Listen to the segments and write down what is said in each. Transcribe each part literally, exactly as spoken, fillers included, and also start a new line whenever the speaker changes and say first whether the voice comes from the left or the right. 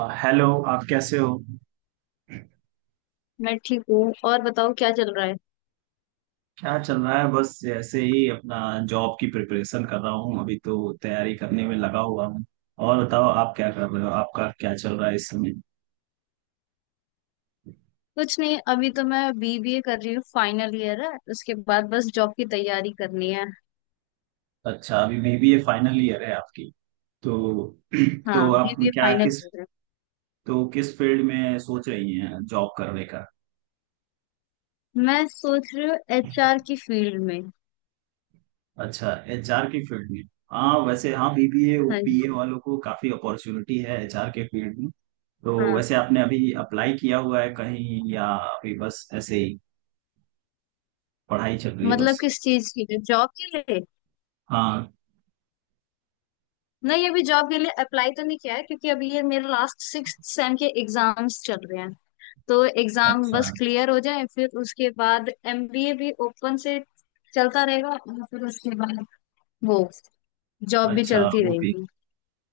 right: अ, hello. आप कैसे हो?
left: मैं ठीक हूँ और बताओ क्या चल रहा है।
right: क्या चल रहा है, बस ऐसे ही अपना जॉब की प्रिपरेशन कर रहा हूँ अभी तो, तैयारी करने में लगा हुआ हूँ। और बताओ आप क्या कर रहे हो, आपका क्या चल रहा है इस समय?
left: कुछ नहीं अभी तो मैं बीबीए कर रही हूँ। फाइनल ईयर है, उसके बाद बस जॉब की तैयारी करनी है।
right: अच्छा, अभी बीबीए फाइनल ईयर है आपकी तो। तो
left: हाँ
right: आप
left: बीबीए
right: क्या
left: फाइनल
right: किस,
left: ईयर है।
right: तो किस फील्ड में सोच रही हैं जॉब करने का?
left: मैं सोच रही हूँ एचआर की फील्ड में।
right: अच्छा, एचआर की फील्ड में। हाँ वैसे, हाँ बीबीए
left: हाँ जी,
right: बीए वालों को काफी अपॉर्चुनिटी है एचआर के फील्ड में। तो
left: हाँ।
right: वैसे आपने अभी अप्लाई किया हुआ है कहीं या अभी बस ऐसे ही पढ़ाई चल रही है
left: मतलब
right: बस?
left: किस चीज के लिए, जॉब के लिए?
right: हाँ।
left: नहीं अभी जॉब के लिए अप्लाई तो नहीं किया है, क्योंकि अभी ये मेरे लास्ट सिक्स सेम के एग्जाम्स चल रहे हैं। तो एग्जाम
right: अच्छा।
left: बस क्लियर हो जाए, फिर उसके बाद एमबीए भी ओपन से चलता रहेगा। और फिर उसके बाद वो जॉब भी
right: अच्छा
left: चलती
right: वो भी।
left: रहेगी।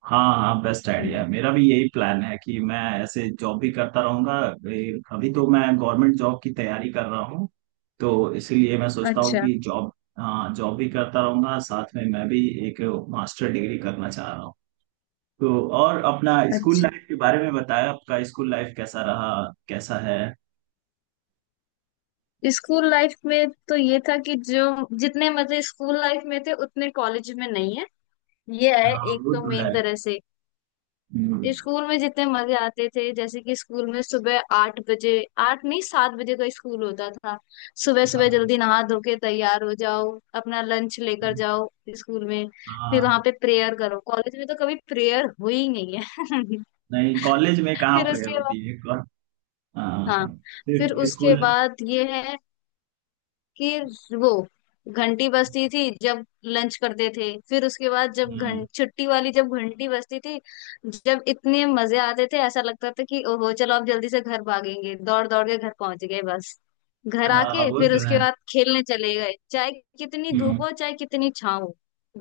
right: हाँ हाँ, बेस्ट
left: हम्म,
right: आइडिया, मेरा भी यही प्लान है कि मैं ऐसे जॉब भी करता रहूंगा। ए, अभी तो मैं गवर्नमेंट जॉब की तैयारी कर रहा हूँ, तो इसीलिए मैं सोचता हूँ
left: अच्छा
right: कि जॉब, हाँ जॉब भी करता रहूंगा साथ में, मैं भी एक मास्टर डिग्री करना चाह रहा हूँ तो। और अपना स्कूल
left: अच्छा।
right: लाइफ के बारे में बताया, आपका स्कूल लाइफ कैसा रहा, कैसा है?
left: स्कूल लाइफ में तो ये था कि जो जितने मजे स्कूल लाइफ में थे उतने कॉलेज में नहीं है। ये है
right: हाँ
left: एक
right: वो
left: तो
right: तो है।
left: मेन तरह से।
right: हम्म।
left: स्कूल में जितने मजे आते थे, जैसे कि स्कूल में सुबह आठ बजे, आठ नहीं सात बजे का स्कूल होता था। सुबह सुबह
right: हाँ
left: जल्दी नहा धो के तैयार हो जाओ। अपना लंच लेकर जाओ स्कूल में। फिर वहां
right: हाँ।
left: पे प्रेयर करो, कॉलेज में तो कभी प्रेयर हुई नहीं है।
right: नहीं, कॉलेज में कहाँ
left: फिर
right: प्रेयर
left: उसके बाद,
right: होती है।
left: हाँ,
right: हाँ,
left: फिर
right: सिर्फ
left: उसके
right: स्कूल।
left: बाद ये है कि वो घंटी बजती थी जब लंच करते थे। फिर उसके बाद जब घं
right: हाँ
left: छुट्टी वाली जब घंटी बजती थी, जब इतने मजे आते थे, ऐसा लगता था कि ओहो चलो अब जल्दी से घर भागेंगे। दौड़ दौड़ के घर पहुंच गए बस। घर
right: हाँ,
left: आके
right: वो
left: फिर
right: तो है।
left: उसके बाद खेलने चले गए, चाहे कितनी धूप
right: हम्म।
left: हो चाहे कितनी छाँव हो।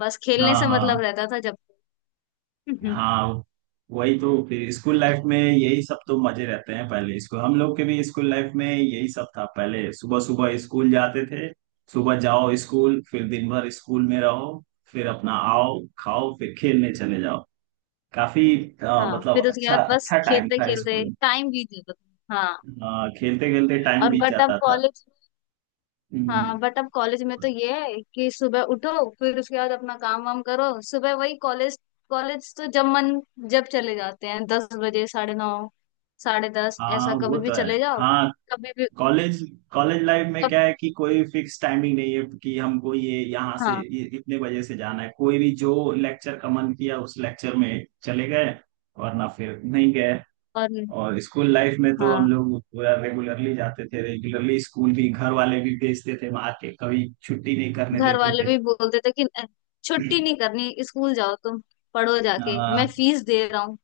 left: बस
right: हाँ
left: खेलने से
right: हाँ
left: मतलब रहता था जब। हम्म,
right: हाँ, वही तो, फिर स्कूल लाइफ में यही सब तो मजे रहते हैं, पहले स्कूल, हम लोग के भी स्कूल लाइफ में यही सब था, पहले सुबह सुबह स्कूल जाते थे। सुबह जाओ स्कूल, फिर दिन भर स्कूल में रहो, फिर अपना आओ खाओ, फिर खेलने चले जाओ। काफी, अ,
left: हाँ
right: मतलब
left: फिर उसके
right: अच्छा
left: बाद बस
right: अच्छा टाइम
left: खेलते
right: था
left: खेलते
right: स्कूल।
left: टाइम बीत जाता था। हाँ।
right: खेलते खेलते टाइम
left: और
right: बीत
left: बट अब
right: जाता था।
left: कॉलेज
right: हम्म।
left: हाँ, बट अब कॉलेज में तो ये है कि सुबह उठो, फिर उसके बाद अपना काम वाम करो। सुबह वही कॉलेज। कॉलेज तो जब मन जब चले जाते हैं दस बजे, साढ़े नौ, साढ़े दस,
right: हाँ
left: ऐसा
right: वो
left: कभी भी
right: तो है।
left: चले जाओ।
right: हाँ।
left: कभी भी।
right: कॉलेज, कॉलेज लाइफ में
left: कब
right: क्या है कि कोई फिक्स टाइमिंग नहीं है, कि हमको ये यहाँ से
left: हाँ,
right: ये इतने बजे से जाना है। कोई भी जो लेक्चर का मन किया, उस लेक्चर में चले गए, वरना फिर नहीं गए।
left: और
right: और स्कूल लाइफ में तो हम
left: हाँ
right: लोग पूरा रेगुलरली जाते थे, रेगुलरली स्कूल भी, घर वाले भी भेजते थे मार के, कभी छुट्टी नहीं करने
left: घर
right: देते
left: वाले
right: थे।
left: भी बोलते थे कि "अ, छुट्टी नहीं करनी, स्कूल जाओ तुम, पढ़ो
right: अ,
left: जाके, मैं फीस दे रहा हूँ।"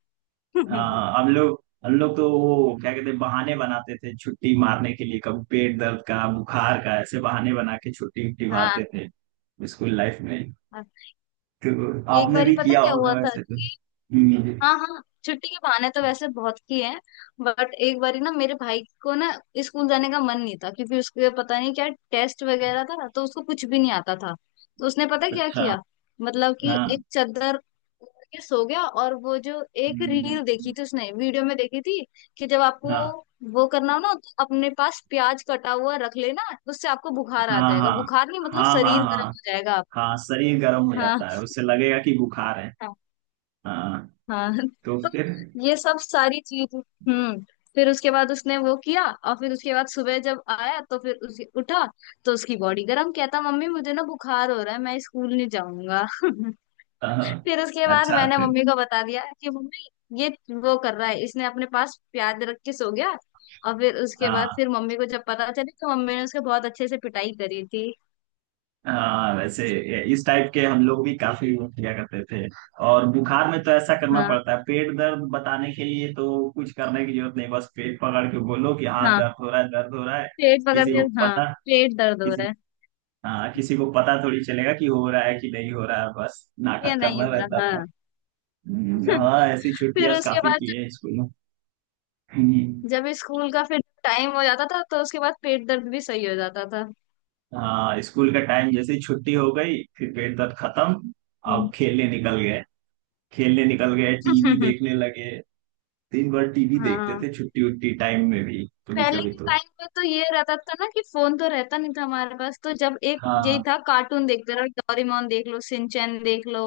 right: हाँ हाँ, हम लोग हम लोग तो वो क्या कहते हैं, बहाने बनाते थे छुट्टी मारने के लिए, कभी पेट दर्द का, बुखार का, ऐसे बहाने बना के छुट्टी उट्टी
left: हाँ
right: मारते थे स्कूल लाइफ में
left: हाँ।
right: तो।
left: एक
right: आपने
left: बार ही
right: भी
left: पता
right: किया
left: क्या
right: होगा
left: हुआ था
right: वैसे तो।
left: कि,
right: हम्म।
left: हाँ हाँ छुट्टी के बहाने तो वैसे बहुत किए हैं। बट एक बारी ना मेरे भाई को ना, स्कूल जाने का मन नहीं था क्योंकि उसके पता नहीं क्या टेस्ट वगैरह था, तो उसको कुछ भी नहीं आता था। तो उसने पता क्या
right: अच्छा।
left: किया, मतलब कि
right: हाँ
left: एक चादर ओढ़ के सो गया। और वो जो एक
right: हाँ
left: रील देखी थी उसने, वीडियो में देखी थी, कि जब आपको
right: हाँ
left: वो करना हो ना तो अपने पास प्याज कटा हुआ रख लेना, उससे आपको बुखार आ
right: हाँ।
left: जाएगा,
right: हाँ
left: बुखार नहीं मतलब
right: हाँ
left: शरीर गर्म
right: हाँ,
left: हो जाएगा आप।
right: हाँ शरीर गर्म हो जाता है, उससे लगेगा कि बुखार है।
left: हाँ
right: हाँ।
left: हाँ।
right: तो
left: तो
right: फिर,
left: ये सब सारी चीज। हम्म, फिर उसके बाद उसने वो किया, और फिर उसके बाद सुबह जब आया तो फिर उस उठा। तो उसकी बॉडी गर्म, कहता मम्मी मुझे ना बुखार हो रहा है, मैं स्कूल नहीं जाऊंगा।
right: हाँ,
left: फिर उसके बाद
right: अच्छा
left: मैंने
right: तो-
left: मम्मी को बता दिया कि मम्मी ये वो कर रहा है, इसने अपने पास प्याज रख के सो गया। और फिर उसके बाद
right: हाँ
left: फिर मम्मी को जब पता चली, तो मम्मी ने उसके बहुत अच्छे से पिटाई करी थी।
right: हाँ वैसे, इस टाइप के हम लोग भी काफी वो किया करते थे। और बुखार में तो ऐसा करना
left: हाँ
right: पड़ता है, पेट दर्द बताने के लिए तो कुछ करने की जरूरत नहीं, बस पेट पकड़ के बोलो कि हाँ
left: हाँ,
right: दर्द हो रहा है, दर्द हो रहा है।
left: पेट पकड़
right: किसी
left: के
right: को
left: हाँ
right: पता
left: पेट दर्द हो रहा
right: किसी
left: है,
right: हाँ, किसी को पता थोड़ी चलेगा कि हो रहा है कि नहीं हो रहा है, बस
left: ये
right: नाटक
left: नहीं
right: करना
left: हो रहा
right: रहता था।
left: हाँ।
right: हम्म। हाँ, ऐसी
left: फिर
right: छुट्टियां
left: उसके
right: काफी की
left: बाद
right: है स्कूल में। हम्म।
left: जब स्कूल का फिर टाइम हो जाता था, तो उसके बाद पेट दर्द भी सही हो जाता था।
right: हाँ, स्कूल का टाइम जैसे ही छुट्टी हो गई, फिर पेट दर्द खत्म। अब
left: हम्म।
right: खेलने निकल गए, खेलने निकल गए, टीवी देखने लगे। दिन भर टीवी देखते
left: हाँ
right: थे, छुट्टी उट्टी टाइम में भी, कभी
left: पहले
right: कभी
left: के
right: तो।
left: टाइम में तो ये रहता था ना कि फोन तो रहता नहीं था हमारे पास, तो जब एक यही
right: हाँ
left: था, कार्टून देखते रहो, डोरेमोन देख लो, सिंचैन देख लो,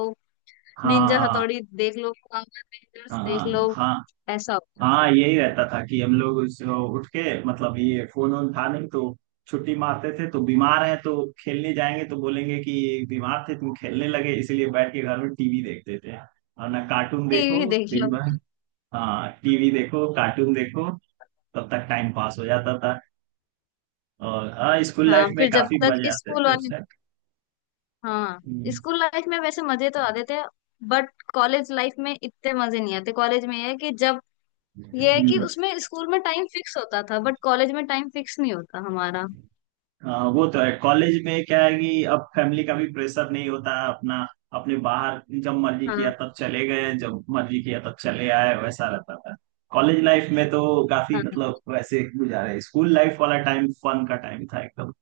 right: हाँ
left: निंजा
right: हाँ
left: हथौड़ी देख लो, पावर रेंजर्स देख
right: हाँ
left: लो,
right: हाँ।
left: ऐसा होता था।
right: हाँ, यही रहता था कि हम लोग उस- उठ के, मतलब ये फोन वोन था नहीं तो, छुट्टी मारते थे तो, बीमार है तो खेलने जाएंगे तो बोलेंगे कि बीमार थे तुम खेलने लगे, इसलिए बैठ के घर में टीवी देखते थे, और ना कार्टून देखो
left: टीवी देख
right: दिन
left: लो।
right: भर। हाँ, टीवी देखो, कार्टून देखो, तब तक टाइम पास हो जाता था। और हाँ, स्कूल लाइफ
left: हाँ
right: में
left: फिर जब
right: काफी
left: तक
right: मजे आते
left: स्कूल
right: थे
left: वाले,
right: उस टाइम।
left: हाँ स्कूल लाइफ में वैसे मजे तो आते थे, बट कॉलेज लाइफ में इतने मजे नहीं आते। कॉलेज में ये है कि जब, ये है कि
right: हम्म।
left: उसमें स्कूल में टाइम फिक्स होता था, बट कॉलेज में टाइम फिक्स नहीं होता हमारा।
right: हाँ वो तो है, कॉलेज में क्या है कि अब फैमिली का भी प्रेशर नहीं होता अपना। अपने बाहर जब मर्जी किया
left: हाँ,
right: तब चले गए, जब मर्जी किया तब चले आए, वैसा रहता था। कॉलेज लाइफ में तो
left: हाँ,
right: काफी मतलब वैसे गुजारे, स्कूल लाइफ वाला टाइम फन का टाइम था एकदम।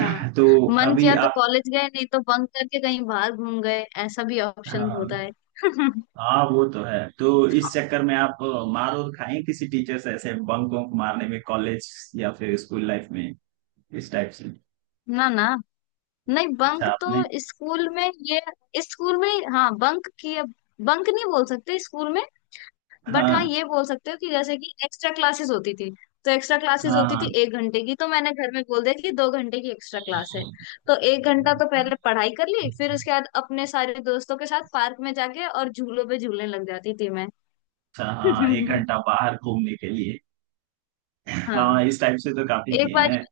left: हाँ
right: तो,
left: मन
right: अभी
left: किया तो
right: आप,
left: कॉलेज गए, नहीं तो बंक करके कहीं बाहर घूम गए, ऐसा भी ऑप्शन होता
right: हाँ
left: है।
right: हाँ वो तो है। तो इस चक्कर में आप अ, मार और खाएं किसी टीचर से, ऐसे बंक वंक मारने में कॉलेज या फिर स्कूल लाइफ में, इस टाइप से?
left: ना ना, नहीं
right: अच्छा
left: बंक तो
right: आपने,
left: स्कूल में, ये स्कूल में हाँ बंक किया। बंक नहीं बोल सकते स्कूल में, बट हाँ
right: हाँ
left: ये बोल सकते हो कि जैसे कि एक्स्ट्रा क्लासेस होती थी। तो एक्स्ट्रा क्लासेस
right: हाँ
left: होती थी
right: हाँ।
left: एक घंटे की, तो मैंने घर में बोल दिया कि दो घंटे की एक्स्ट्रा क्लास है। तो एक घंटा तो पहले पढ़ाई कर ली, फिर उसके बाद अपने सारे दोस्तों के साथ पार्क में जाके और झूलों पे झूलने लग जाती थी मैं।
right: अच्छा हाँ, एक घंटा बाहर घूमने के लिए।
left: हाँ।
right: हाँ, इस टाइप से तो काफी
left: एक
right: किए
left: बार
right: हैं।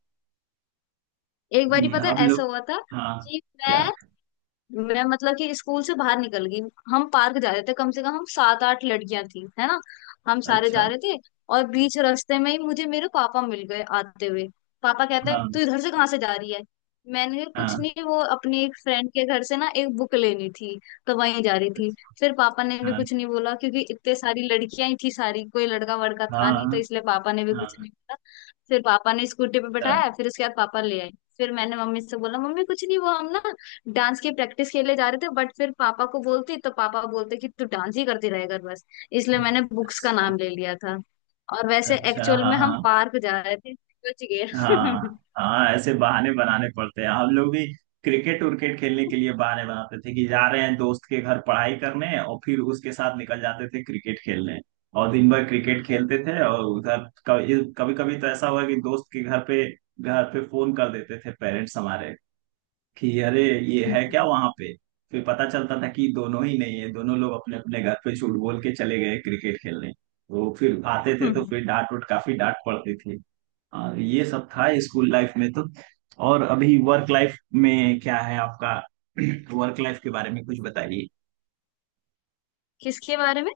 left: एक बारी
right: हम्म,
left: पता है
right: हम
left: ऐसा
right: लोग।
left: हुआ था
right: हाँ।
left: कि
right: क्या?
left: मैं मैं मतलब कि स्कूल से बाहर निकल गई। हम पार्क जा रहे थे, कम से कम हम सात आठ लड़कियां थी है ना, हम सारे
right: अच्छा।
left: जा रहे थे। और बीच रास्ते में ही मुझे मेरे पापा मिल गए आते हुए। पापा कहते हैं,
right: हाँ
left: "तू इधर से कहाँ से जा रही है?" मैंने कहा,
right: हाँ।
left: "कुछ नहीं, वो अपनी एक फ्रेंड के घर से ना एक बुक लेनी थी, तो वहीं जा रही थी।"
right: अच्छा,
left: फिर पापा ने भी कुछ नहीं बोला, क्योंकि इतने सारी लड़कियां ही थी सारी, कोई लड़का वड़का था
right: हाँ
left: नहीं तो,
right: हाँ
left: इसलिए पापा ने भी कुछ
right: हाँ।
left: नहीं बोला। फिर पापा ने स्कूटी पे
right: अच्छा,
left: बैठाया, फिर उसके बाद पापा ले आए। फिर मैंने मम्मी से बोला, "मम्मी कुछ नहीं, वो हम ना डांस की प्रैक्टिस के लिए जा रहे थे।" बट फिर पापा को बोलती तो पापा बोलते कि तू डांस ही करती रहेगा बस, इसलिए मैंने बुक्स का
right: अच्छा
left: नाम ले लिया था। और वैसे
right: अच्छा।
left: एक्चुअल
right: हाँ
left: में हम
right: हाँ
left: पार्क जा रहे थे। बच गए।
right: हाँ। हाँ, ऐसे बहाने बनाने पड़ते हैं हम लोग भी। क्रिकेट उर्केट खेलने के लिए बहाने बनाते थे, कि जा रहे हैं दोस्त के घर पढ़ाई करने, और फिर उसके साथ निकल जाते थे क्रिकेट खेलने, और दिन भर क्रिकेट खेलते थे और उधर, कभी कभी तो ऐसा हुआ कि दोस्त के घर पे, घर पे फोन कर देते थे पेरेंट्स हमारे, कि अरे ये है क्या वहां पे। फिर पता चलता था कि दोनों ही नहीं है, दोनों लोग अपने अपने घर पे झूठ बोल के चले गए क्रिकेट खेलने, तो फिर आते थे तो
left: हम्म।
right: फिर डांट उट, काफी डांट पड़ती थी। हाँ, ये सब था स्कूल लाइफ में तो। और अभी वर्क लाइफ में क्या है आपका? वर्क लाइफ के बारे में कुछ बताइए।
left: किसके बारे में?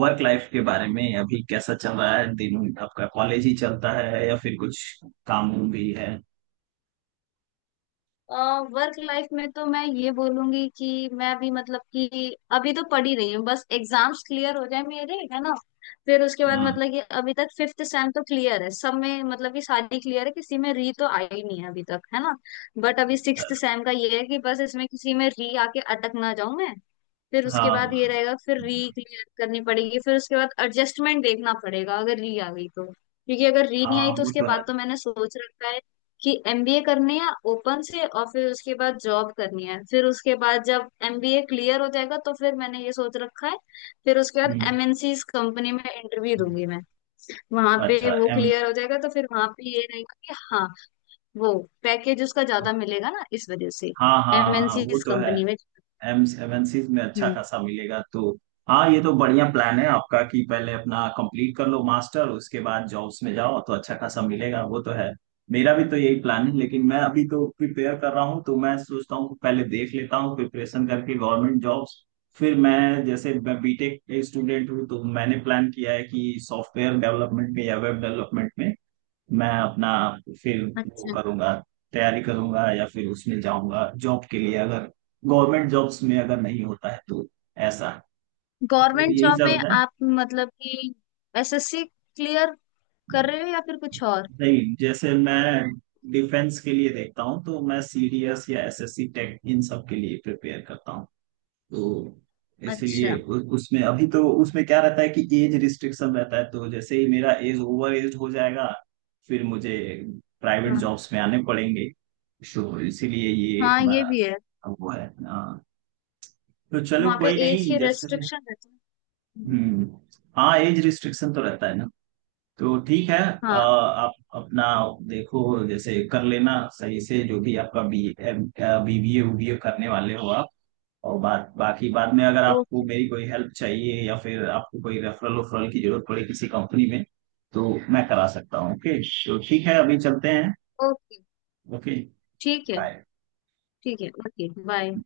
right: वर्क लाइफ के बारे में अभी कैसा चल रहा है, दिन आपका कॉलेज ही चलता है या फिर कुछ काम वाम भी है?
left: वर्क लाइफ में तो मैं ये बोलूंगी कि मैं भी मतलब कि अभी तो पढ़ ही रही हूँ। बस एग्जाम्स क्लियर हो जाए मेरे, है ना। फिर उसके बाद
right: हाँ
left: मतलब कि अभी तक फिफ्थ सेम तो क्लियर है सब में, मतलब कि सारी क्लियर है, किसी में री तो आई नहीं है अभी तक, है ना। बट अभी सिक्स्थ सेम का ये है कि बस इसमें किसी में री आके अटक ना जाऊं मैं। फिर उसके
right: हाँ
left: बाद ये रहेगा फिर री क्लियर करनी पड़ेगी, फिर उसके बाद एडजस्टमेंट देखना पड़ेगा अगर री आ गई तो। क्योंकि अगर री नहीं
right: हाँ,
left: आई तो
right: वो
left: उसके
right: तो है।
left: बाद तो मैंने सोच रखा है कि एमबीए करनी है ओपन से और फिर उसके बाद जॉब करनी है। फिर उसके बाद जब एमबीए क्लियर हो जाएगा तो फिर मैंने ये सोच रखा है, फिर उसके बाद
right: हम्म,
left: एमएनसी कंपनी में इंटरव्यू दूंगी मैं। वहां पे
right: अच्छा
left: वो
right: एम,
left: क्लियर हो जाएगा तो फिर वहां पे ये रहेगा कि हाँ, वो पैकेज उसका ज्यादा मिलेगा ना इस वजह से,
right: हाँ हाँ हाँ,
left: एमएनसी
right: वो तो है।
left: कंपनी में।
right: एम एमएनसीज में अच्छा
left: हम्म,
right: खासा मिलेगा तो। हाँ, ये तो बढ़िया प्लान है आपका कि पहले अपना कंप्लीट कर लो मास्टर, उसके बाद जॉब्स में जाओ तो अच्छा खासा मिलेगा, वो तो है। मेरा भी तो यही प्लान है, लेकिन मैं अभी तो प्रिपेयर कर रहा हूँ, तो मैं सोचता हूँ कि पहले देख लेता हूँ प्रिपरेशन करके गवर्नमेंट जॉब्स। फिर मैं, जैसे मैं बीटेक स्टूडेंट हूँ, तो मैंने प्लान किया है कि सॉफ्टवेयर डेवलपमेंट में या वेब डेवलपमेंट में मैं अपना, फिर वो
left: अच्छा,
right: करूंगा, तैयारी करूंगा या फिर उसमें जाऊंगा जॉब के लिए, अगर गवर्नमेंट जॉब्स में अगर नहीं होता है तो, ऐसा, तो
left: गवर्नमेंट
right: यही
left: जॉब में
right: सब है।
left: आप मतलब कि एसएससी क्लियर कर रहे हो या फिर कुछ और?
right: नहीं, जैसे मैं डिफेंस के लिए देखता हूँ तो मैं सीडीएस या एसएससी टेक इन सब के लिए प्रिपेयर करता हूँ तो,
left: अच्छा,
right: इसलिए उ- उसमें अभी तो, उसमें क्या रहता है कि एज रिस्ट्रिक्शन रहता है, तो जैसे ही मेरा एज ओवर एज हो जाएगा, फिर मुझे प्राइवेट
left: हाँ
right: जॉब्स में आने पड़ेंगे, तो इसीलिए ये
left: हाँ ये
right: हमारा,
left: भी है,
right: अब वो है हाँ। तो चलो
left: वहाँ पे
right: कोई
left: एज
right: नहीं,
left: की
right: जैसे भी।
left: रेस्ट्रिक्शन रहती है।
right: हम्म। हाँ, एज रिस्ट्रिक्शन तो रहता है ना, तो ठीक है। अ,
left: हाँ।
right: आप अपना देखो, जैसे कर लेना सही से जो भी आपका बी बीबीए उबीए करने वाले हो आप, और बात बाकी बाद में। अगर आपको
left: ओके।
right: मेरी कोई हेल्प चाहिए या फिर आपको कोई रेफरल उफरल की जरूरत पड़े किसी कंपनी में, तो मैं करा सकता हूँ। ओके, तो ठीक है अभी चलते हैं।
left: ओके।
right: ओके,
left: ठीक है।
right: बाय।
left: ठीक है ओके, बाय।